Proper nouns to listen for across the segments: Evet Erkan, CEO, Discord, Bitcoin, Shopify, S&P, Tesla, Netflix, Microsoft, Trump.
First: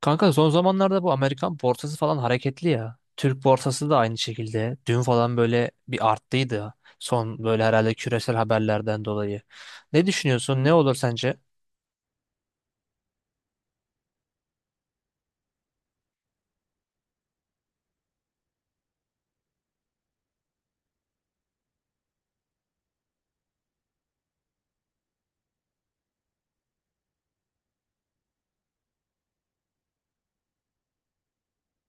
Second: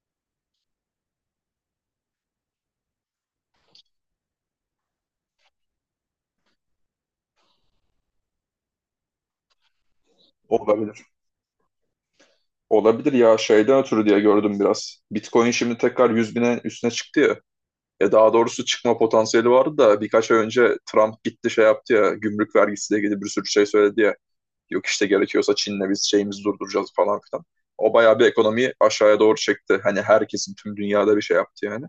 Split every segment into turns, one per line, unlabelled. Kanka son zamanlarda bu Amerikan borsası falan hareketli ya. Türk borsası da aynı şekilde. Dün falan böyle bir arttıydı. Son böyle herhalde küresel haberlerden dolayı. Ne düşünüyorsun? Ne olur
Olabilir.
sence?
Olabilir ya şeyden ötürü diye gördüm biraz. Bitcoin şimdi tekrar 100.000'e üstüne çıktı ya. Ya daha doğrusu çıkma potansiyeli vardı da birkaç ay önce Trump gitti şey yaptı ya, gümrük vergisiyle ilgili bir sürü şey söyledi ya. Yok işte gerekiyorsa Çin'le biz şeyimizi durduracağız falan filan. O bayağı bir ekonomiyi aşağıya doğru çekti. Hani herkesin tüm dünyada bir şey yaptı yani.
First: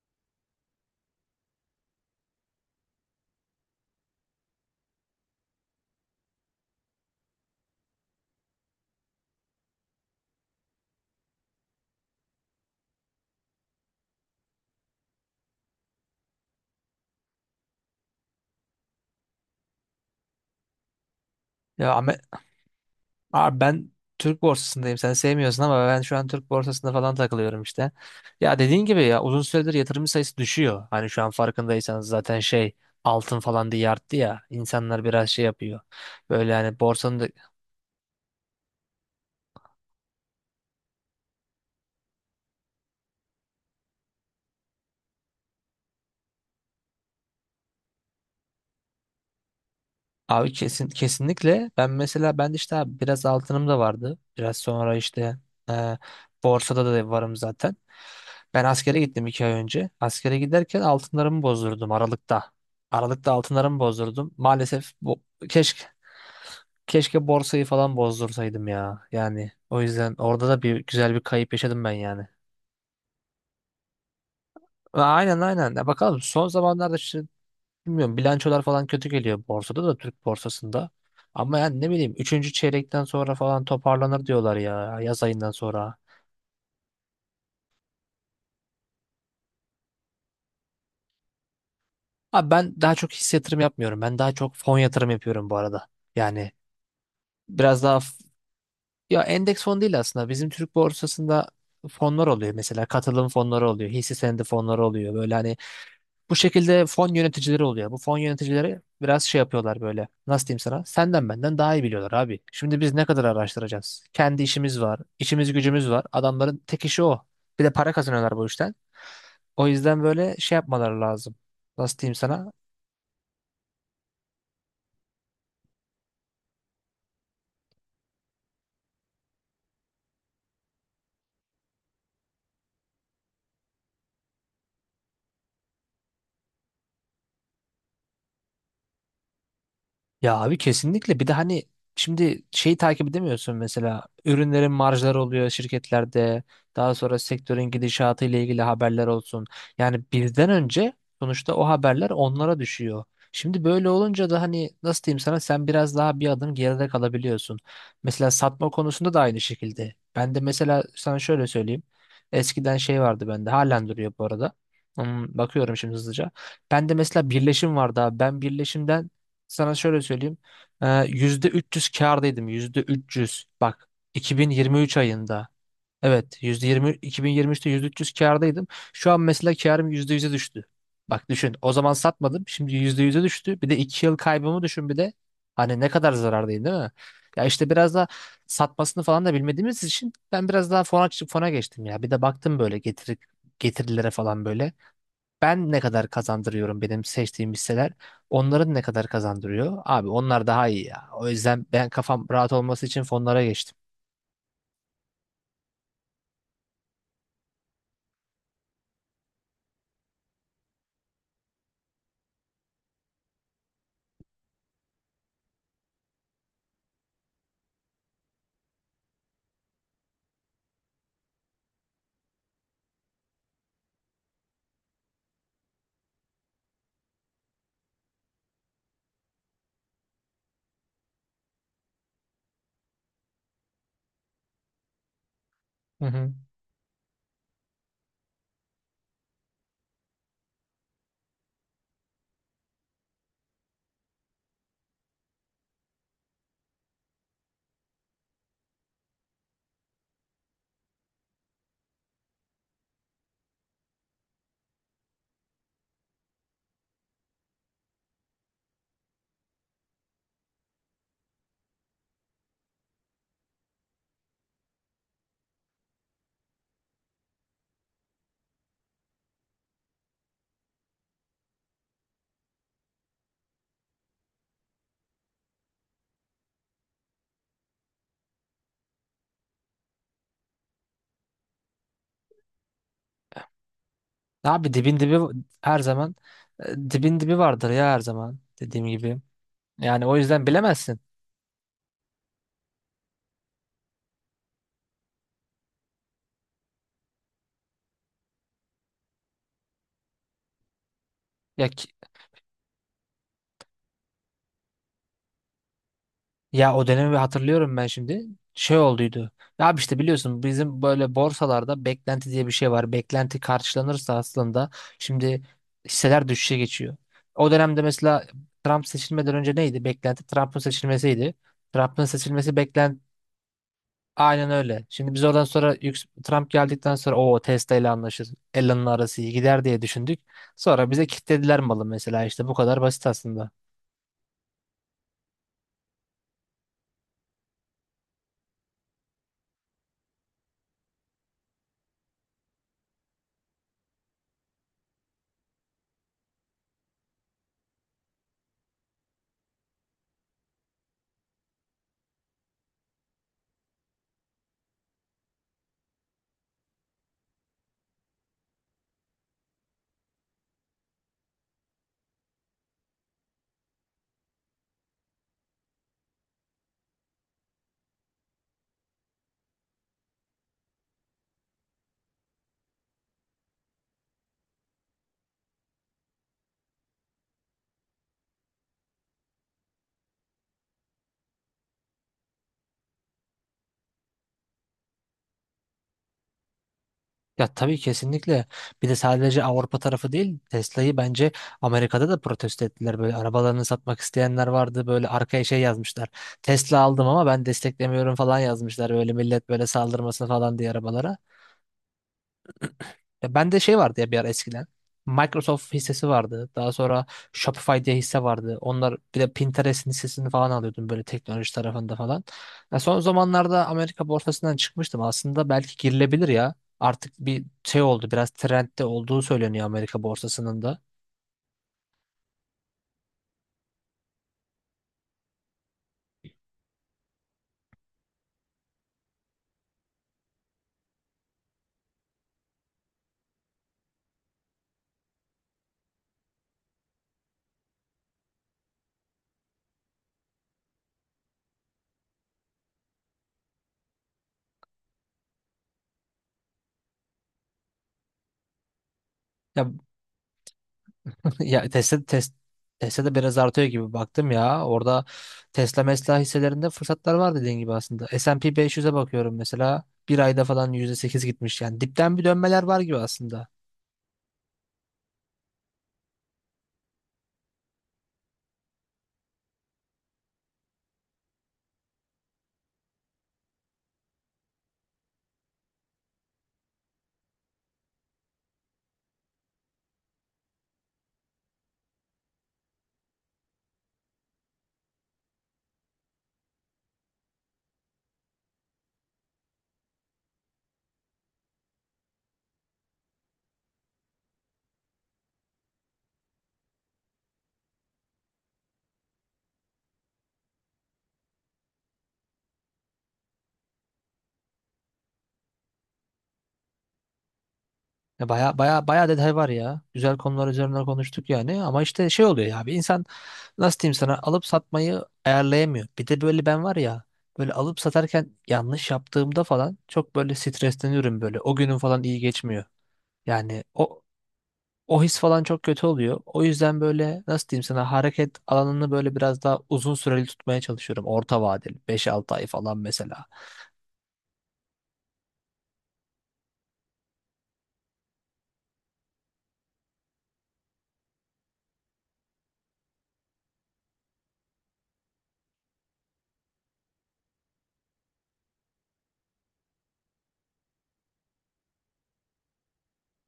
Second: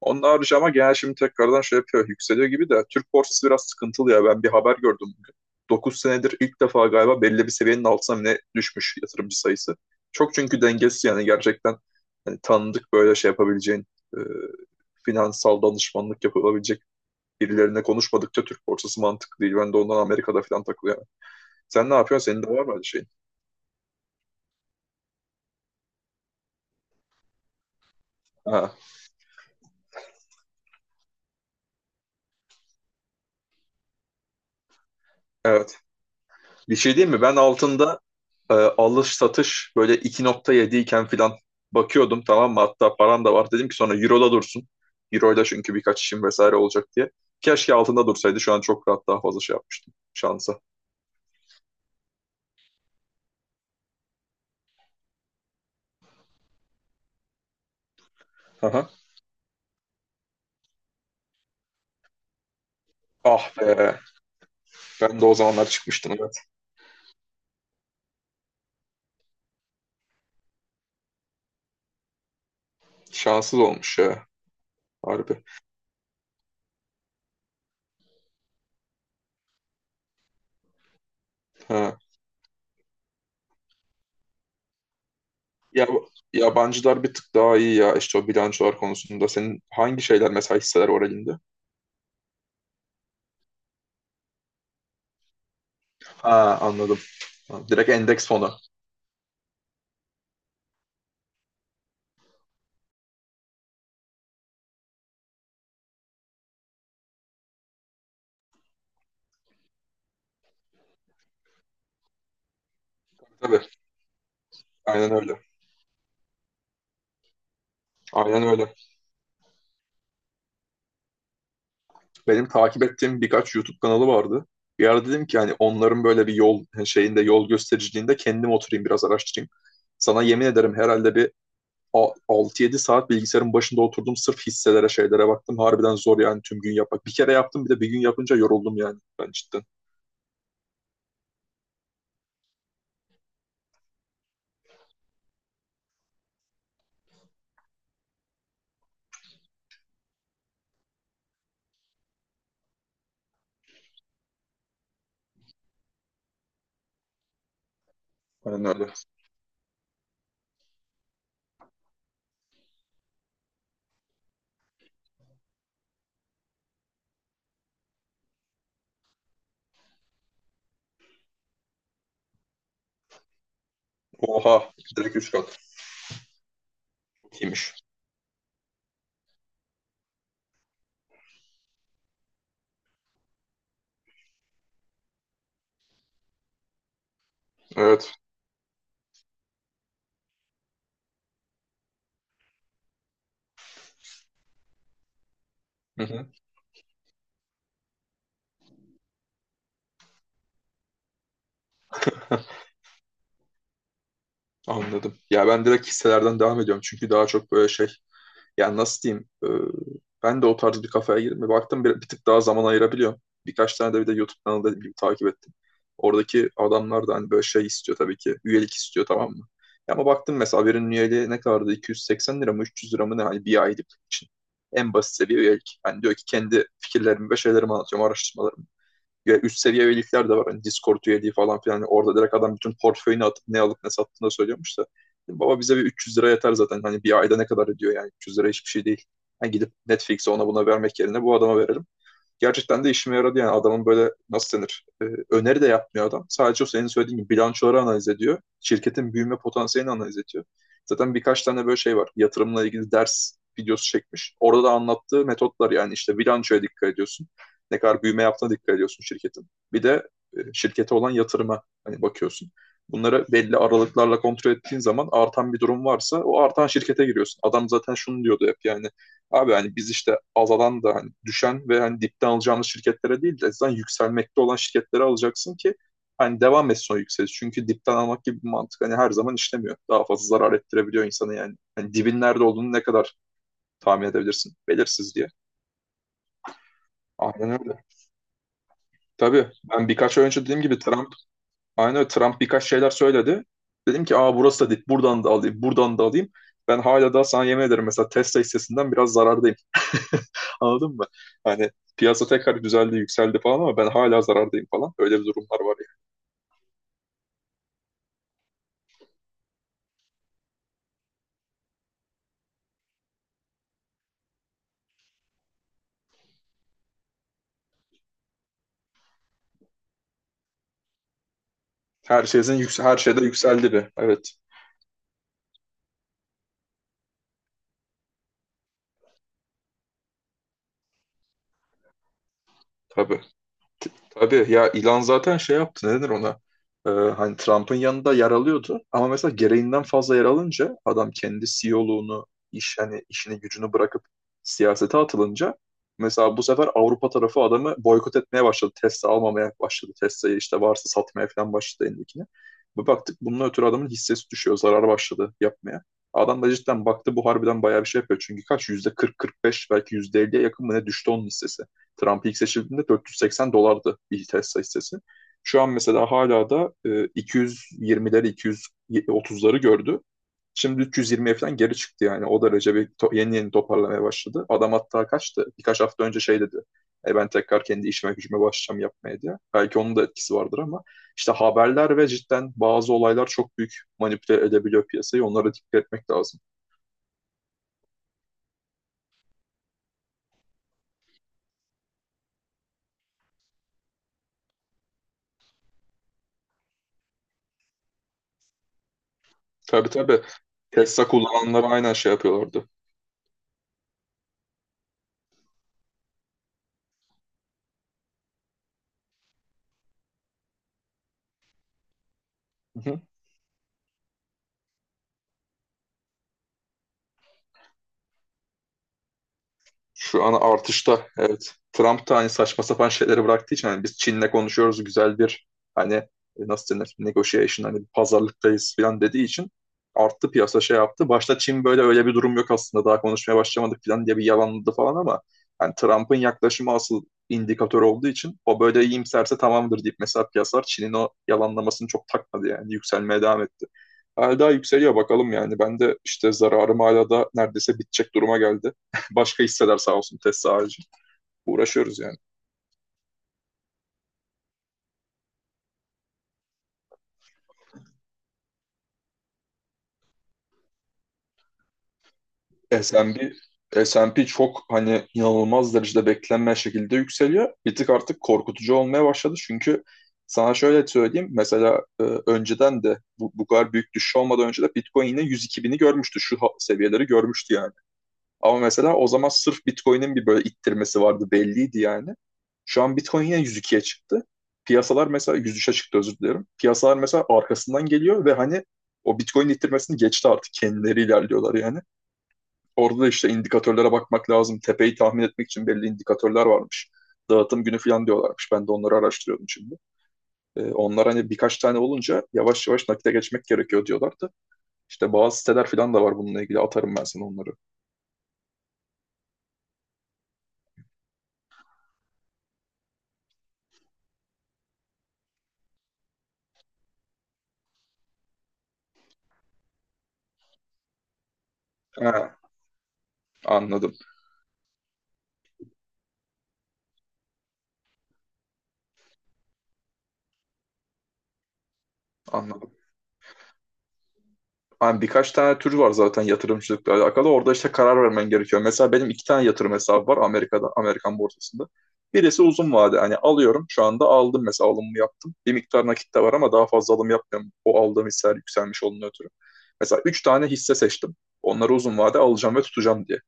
Onun harici ama genel şimdi tekrardan şey yapıyor. Yükseliyor gibi de Türk borsası biraz sıkıntılı ya. Ben bir haber gördüm bugün. Dokuz senedir ilk defa galiba belli bir seviyenin altına mı ne düşmüş yatırımcı sayısı. Çok çünkü dengesiz yani, gerçekten hani tanıdık böyle şey yapabileceğin, e, finansal danışmanlık yapılabilecek birilerine konuşmadıkça Türk borsası mantıklı değil. Ben de ondan Amerika'da falan takılıyorum. Sen ne
Ya
yapıyorsun? Senin de var mı öyle şeyin?
abi ben Türk borsasındayım. Sen sevmiyorsun ama ben şu an Türk borsasında falan takılıyorum işte. Ya
Ha,
dediğin gibi ya uzun süredir yatırım sayısı düşüyor. Hani şu an farkındaysanız zaten şey altın falan diye arttı ya. İnsanlar biraz şey yapıyor.
evet.
Böyle
Bir
hani
şey diyeyim
borsanın
mi?
da.
Ben altında alış satış böyle 2,7 iken filan bakıyordum, tamam mı? Hatta param da var. Dedim ki sonra Euro'da dursun. Euro'da çünkü birkaç işim vesaire olacak diye. Keşke altında dursaydı. Şu an çok rahat daha fazla şey yapmıştım
Abi
şansa.
kesinlikle ben mesela ben de işte abi biraz altınım da vardı. Biraz sonra işte, e, borsada da varım zaten. Ben
Aha.
askere gittim 2 ay önce. Askere giderken altınlarımı bozdurdum Aralık'ta. Aralık'ta
Ah
altınlarımı
be.
bozdurdum. Maalesef
Ben
bu,
de o zamanlar
keşke
çıkmıştım, evet.
keşke borsayı falan bozdursaydım ya. Yani o yüzden orada da bir güzel bir kayıp yaşadım ben yani.
Şanssız olmuş ya.
Aynen,
Harbi.
aynen. Ya bakalım son zamanlarda işte. Bilmiyorum, bilançolar falan kötü geliyor borsada da, Türk borsasında. Ama yani ne
Ha.
bileyim üçüncü çeyrekten sonra falan toparlanır diyorlar ya, yaz ayından
Ya,
sonra.
yabancılar bir tık daha iyi ya işte o bilançolar konusunda. Senin hangi şeyler mesela, hisseler oralinde?
Abi ben daha çok hisse yatırım yapmıyorum. Ben daha çok fon yatırım yapıyorum bu arada. Yani
Ha, anladım. Ha,
biraz
Direkt
daha
endeks fonu.
ya endeks fon değil aslında. Bizim Türk borsasında fonlar oluyor mesela, katılım fonları oluyor, hisse senedi fonları oluyor. Böyle hani bu şekilde fon yöneticileri oluyor. Bu fon yöneticileri biraz şey yapıyorlar böyle. Nasıl diyeyim sana? Senden benden daha iyi biliyorlar abi. Şimdi biz ne kadar
Tabii.
araştıracağız? Kendi işimiz var,
Aynen öyle.
işimiz gücümüz var. Adamların tek işi o. Bir de para kazanıyorlar
Aynen
bu işten.
öyle.
O yüzden böyle şey yapmaları lazım. Nasıl diyeyim
Benim
sana?
takip ettiğim birkaç YouTube kanalı vardı. Bir ara dedim ki hani onların böyle bir yol hani, şeyinde yol göstericiliğinde kendim oturayım biraz araştırayım. Sana yemin ederim herhalde bir 6-7 saat bilgisayarın başında oturdum sırf hisselere şeylere baktım. Harbiden zor yani tüm gün yapmak. Bir kere yaptım, bir de bir gün yapınca yoruldum yani ben cidden.
Ya abi kesinlikle, bir de hani şimdi şeyi takip edemiyorsun mesela, ürünlerin marjları oluyor şirketlerde, daha sonra sektörün gidişatı ile ilgili haberler olsun. Yani bizden önce sonuçta o haberler onlara düşüyor. Şimdi böyle olunca da hani nasıl diyeyim sana, sen biraz daha bir adım geride kalabiliyorsun. Mesela
Aynen
satma
öyle.
konusunda da aynı şekilde. Ben de mesela sana şöyle söyleyeyim. Eskiden şey vardı bende, halen duruyor bu arada. Bakıyorum şimdi hızlıca. Ben de mesela birleşim vardı abi. Ben birleşimden sana şöyle söyleyeyim. %300 kârdaydım. %300. Bak,
Oha,
2023
direkt 3
ayında.
kat.
Evet, %20,
Çok
2023'te
İyiymiş.
%300 kârdaydım. Şu an mesela kârım %100'e düştü. Bak, düşün. O zaman satmadım. Şimdi %100'e düştü. Bir de 2 yıl kaybımı düşün bir de. Hani ne kadar zarardayım, değil mi? Ya işte biraz da
Evet.
satmasını falan da bilmediğimiz için ben biraz daha fona geçtim ya. Bir de baktım böyle getirilere falan, böyle ben ne
Hı
kadar
hı.
kazandırıyorum, benim seçtiğim hisseler onların ne kadar kazandırıyor? Abi onlar daha iyi ya. O yüzden ben kafam rahat olması için fonlara geçtim.
Anladım. Ya ben direkt hisselerden devam ediyorum çünkü daha çok böyle şey. Yani nasıl diyeyim? Ben de o tarz bir kafaya girdim. Ve baktım bir tık daha zaman ayırabiliyorum. Birkaç tane de bir de YouTube kanalı da takip ettim. Oradaki adamlar da hani böyle şey istiyor tabii ki. Üyelik istiyor, tamam mı? Ya, ama baktım mesela, birinin üyeliği ne kadardı? 280 lira mı 300 lira mı ne? Hani bir aylık için. En basit seviye üyelik. Yani diyor ki kendi fikirlerimi ve şeylerimi anlatıyorum, araştırmalarımı; üst seviye üyelikler de var. Hani Discord üyeliği falan filan. Yani orada direkt adam bütün portföyünü atıp ne alıp ne sattığını da söylüyormuş da. Baba, bize bir
Hı
300 lira
hı.
yeter zaten. Hani bir ayda ne kadar ediyor yani, 300 lira hiçbir şey değil. Yani gidip Netflix'e ona buna vermek yerine bu adama verelim. Gerçekten de işime yaradı yani, adamın böyle nasıl denir, öneri de yapmıyor adam. Sadece o senin söylediğin gibi bilançoları analiz ediyor. Şirketin büyüme potansiyelini analiz ediyor. Zaten birkaç tane böyle şey var. Yatırımla ilgili ders videosu çekmiş. Orada da anlattığı metotlar yani işte, bilançoya dikkat ediyorsun. Ne kadar büyüme yaptığına dikkat ediyorsun şirketin. Bir de şirkete olan yatırıma hani bakıyorsun. Bunları belli aralıklarla kontrol ettiğin zaman artan bir durum varsa o artan şirkete giriyorsun. Adam zaten şunu diyordu hep yani, abi hani biz işte azalan da hani düşen ve hani dipten alacağımız şirketlere değil de zaten yükselmekte olan şirketlere alacaksın ki hani devam etsin o yükseliş. Çünkü dipten almak gibi bir mantık hani her zaman işlemiyor. Daha fazla zarar ettirebiliyor insanı yani. Hani dibin nerede olduğunu ne kadar tahmin edebilirsin?
Abi dibin
Belirsiz
dibi
diye.
her zaman, dibin dibi
Aynen
vardır
öyle.
ya her zaman, dediğim gibi.
Tabii ben
Yani o
birkaç ay önce
yüzden
dediğim gibi
bilemezsin.
Aynen öyle. Trump birkaç şeyler söyledi. Dedim ki, aa burası da dip, buradan da alayım, buradan da alayım. Ben hala daha sana yemin ederim mesela Tesla hissesinden biraz zarardayım. Anladın mı?
Ya
Hani
ki-
piyasa tekrar düzeldi yükseldi falan ama ben hala zarardayım falan. Öyle bir durumlar var yani.
Ya o dönemi hatırlıyorum ben şimdi. Şey olduydu. Ya abi işte biliyorsun, bizim böyle borsalarda beklenti diye bir şey var. Beklenti karşılanırsa aslında şimdi hisseler düşüşe geçiyor. O dönemde mesela Trump seçilmeden önce neydi? Beklenti Trump'ın seçilmesiydi. Trump'ın seçilmesi
Her şeyde yükseldi bir. Evet,
aynen öyle. Şimdi biz oradan sonra Trump geldikten sonra o Tesla ile anlaşır, Elon'la arası iyi gider diye düşündük. Sonra bize kilitlediler malı mesela, işte bu kadar basit
tabii.
aslında.
Tabii ya, ilan zaten şey yaptı, ne denir ona, hani Trump'ın yanında yer alıyordu ama mesela gereğinden fazla yer alınca adam kendi CEO'luğunu, iş hani işini gücünü bırakıp siyasete atılınca mesela bu sefer Avrupa tarafı adamı boykot etmeye başladı, Tesla almamaya başladı, Tesla'yı işte varsa satmaya falan başladı elindekini. Bir baktık bunun ötürü adamın hissesi düşüyor, zarar başladı yapmaya. Adam da cidden baktı bu harbiden bayağı bir şey yapıyor çünkü kaç yüzde 40-45, belki yüzde 50'ye yakın mı ne düştü onun hissesi. Trump ilk seçildiğinde 480 dolardı bir Tesla hissesi. Şu an mesela hala da 220'leri 230'ları gördü. Şimdi 320'ye falan geri çıktı yani. O derece bir yeni yeni toparlamaya başladı. Adam hatta kaçtı. Birkaç hafta önce şey dedi. E, ben tekrar kendi işime gücüme başlayacağım yapmaya diye. Belki onun da etkisi vardır ama işte haberler ve cidden bazı olaylar çok büyük manipüle edebiliyor piyasayı. Onlara dikkat etmek lazım.
Ya tabii, kesinlikle. Bir de sadece Avrupa tarafı değil, Tesla'yı bence Amerika'da da protesto ettiler. Böyle arabalarını satmak isteyenler vardı. Böyle arkaya şey yazmışlar. Tesla aldım ama ben desteklemiyorum falan yazmışlar. Böyle millet böyle
Tabii, tabii.
saldırmasın falan diye
Tesla
arabalara.
kullananlar aynen şey yapıyorlardı.
Ya bende şey vardı ya bir ara eskiden. Microsoft hissesi vardı. Daha sonra Shopify diye hisse vardı. Onlar, bir de Pinterest'in hissesini falan alıyordum böyle teknoloji tarafında falan. Ya
Hı
son
hı.
zamanlarda Amerika borsasından çıkmıştım. Aslında belki girilebilir ya. Artık bir şey oldu. Biraz trendde olduğu söyleniyor Amerika
Şu an
borsasının da.
artışta, evet. Trump da hani saçma sapan şeyleri bıraktığı için, hani biz Çin'le konuşuyoruz güzel bir hani nasıl denir negotiation, hani bir pazarlıktayız falan dediği için arttı piyasa, şey yaptı. Başta Çin böyle öyle bir durum yok aslında, daha konuşmaya başlamadık falan diye bir yalanladı falan ama hani Trump'ın yaklaşımı asıl indikatör olduğu için o böyle iyimserse tamamdır deyip mesela piyasalar Çin'in o yalanlamasını çok takmadı yani, yükselmeye devam etti. Hala daha yükseliyor bakalım yani. Ben de işte zararım hala da neredeyse bitecek duruma geldi. Başka
Ya
hisseler sağ olsun, Tesla harici.
Ya
Uğraşıyoruz
Tesla
yani.
tes Tesla da biraz artıyor gibi baktım ya. Orada Tesla mesela hisselerinde fırsatlar var dediğin gibi aslında. S&P 500'e bakıyorum mesela. Bir ayda falan %8 gitmiş yani. Dipten bir dönmeler var gibi aslında.
S&P S&P çok hani inanılmaz derecede beklenmeyen şekilde yükseliyor. Bir tık artık korkutucu olmaya başladı çünkü sana şöyle söyleyeyim. Mesela önceden de bu kadar büyük düşüş olmadan önce de Bitcoin yine 102 bini görmüştü. Şu seviyeleri görmüştü yani. Ama mesela o zaman sırf Bitcoin'in bir böyle ittirmesi vardı, belliydi yani. Şu an Bitcoin yine 102'ye çıktı. Piyasalar mesela 103'e çıktı, özür dilerim. Piyasalar mesela arkasından geliyor ve hani o Bitcoin ittirmesini geçti artık. Kendileri ilerliyorlar yani. Orada da işte indikatörlere bakmak lazım. Tepeyi tahmin etmek için belli indikatörler varmış. Dağıtım günü falan diyorlarmış. Ben de onları araştırıyordum şimdi. Onlar hani birkaç tane olunca yavaş yavaş nakite geçmek gerekiyor diyorlardı. İşte bazı siteler falan da var bununla ilgili. Atarım ben sana onları.
Ya baya baya baya detay var ya. Güzel konular üzerine konuştuk yani. Ama işte şey oluyor ya. Bir insan nasıl diyeyim sana, alıp satmayı ayarlayamıyor. Bir de böyle ben var ya. Böyle alıp satarken yanlış yaptığımda falan çok böyle stresleniyorum böyle. O günüm falan iyi
Ha,
geçmiyor. Yani
anladım.
o his falan çok kötü oluyor. O yüzden böyle nasıl diyeyim sana, hareket alanını böyle biraz daha uzun süreli tutmaya çalışıyorum. Orta vadeli 5 6 ay
Anladım.
falan mesela.
Hani birkaç tane tür var zaten yatırımcılıkla alakalı. Orada işte karar vermen gerekiyor. Mesela benim iki tane yatırım hesabı var Amerika'da, Amerikan borsasında. Birisi uzun vade. Hani alıyorum. Şu anda aldım mesela, alımımı yaptım. Bir miktar nakit de var ama daha fazla alım yapmıyorum. O aldığım hisseler yükselmiş olduğunu ötürü. Mesela üç tane hisse seçtim. Onları uzun vade alacağım ve tutacağım diye.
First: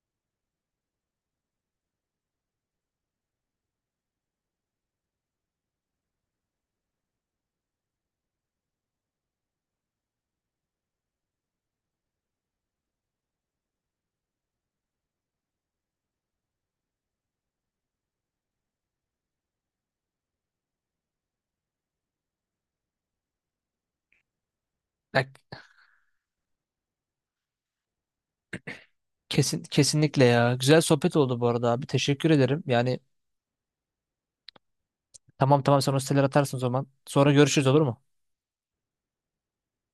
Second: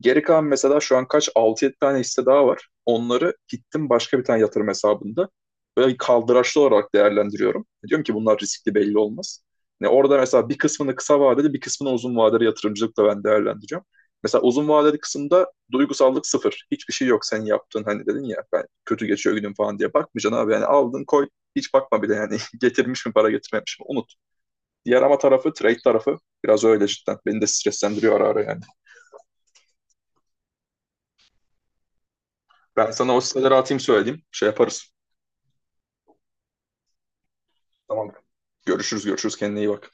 Geri kalan mesela şu an kaç altı yedi tane hisse daha var. Onları gittim başka bir tane yatırım hesabında böyle kaldıraçlı olarak değerlendiriyorum. Diyorum ki bunlar riskli, belli olmaz. Ne orada mesela, bir kısmını kısa vadeli bir kısmını uzun vadeli yatırımcılıkla ben değerlendireceğim. Mesela uzun vadeli kısımda duygusallık sıfır. Hiçbir şey yok senin yaptığın, hani dedin ya ben kötü geçiyor günüm falan diye, bakmayacaksın abi. Yani aldın koy, hiç bakma bile yani. Getirmiş mi para getirmemiş mi, unut. Diğer ama
Ya,
tarafı, trade tarafı biraz öyle cidden. Beni de streslendiriyor ara ara yani.
kesinlikle ya. Güzel sohbet oldu bu arada abi. Teşekkür ederim.
Ben
Yani
sana o siteleri atayım, söyleyeyim. Şey yaparız.
tamam, tamam, sen o siteleri atarsın o zaman. Sonra görüşürüz, olur mu?
Tamam. Görüşürüz, görüşürüz. Kendine iyi bak.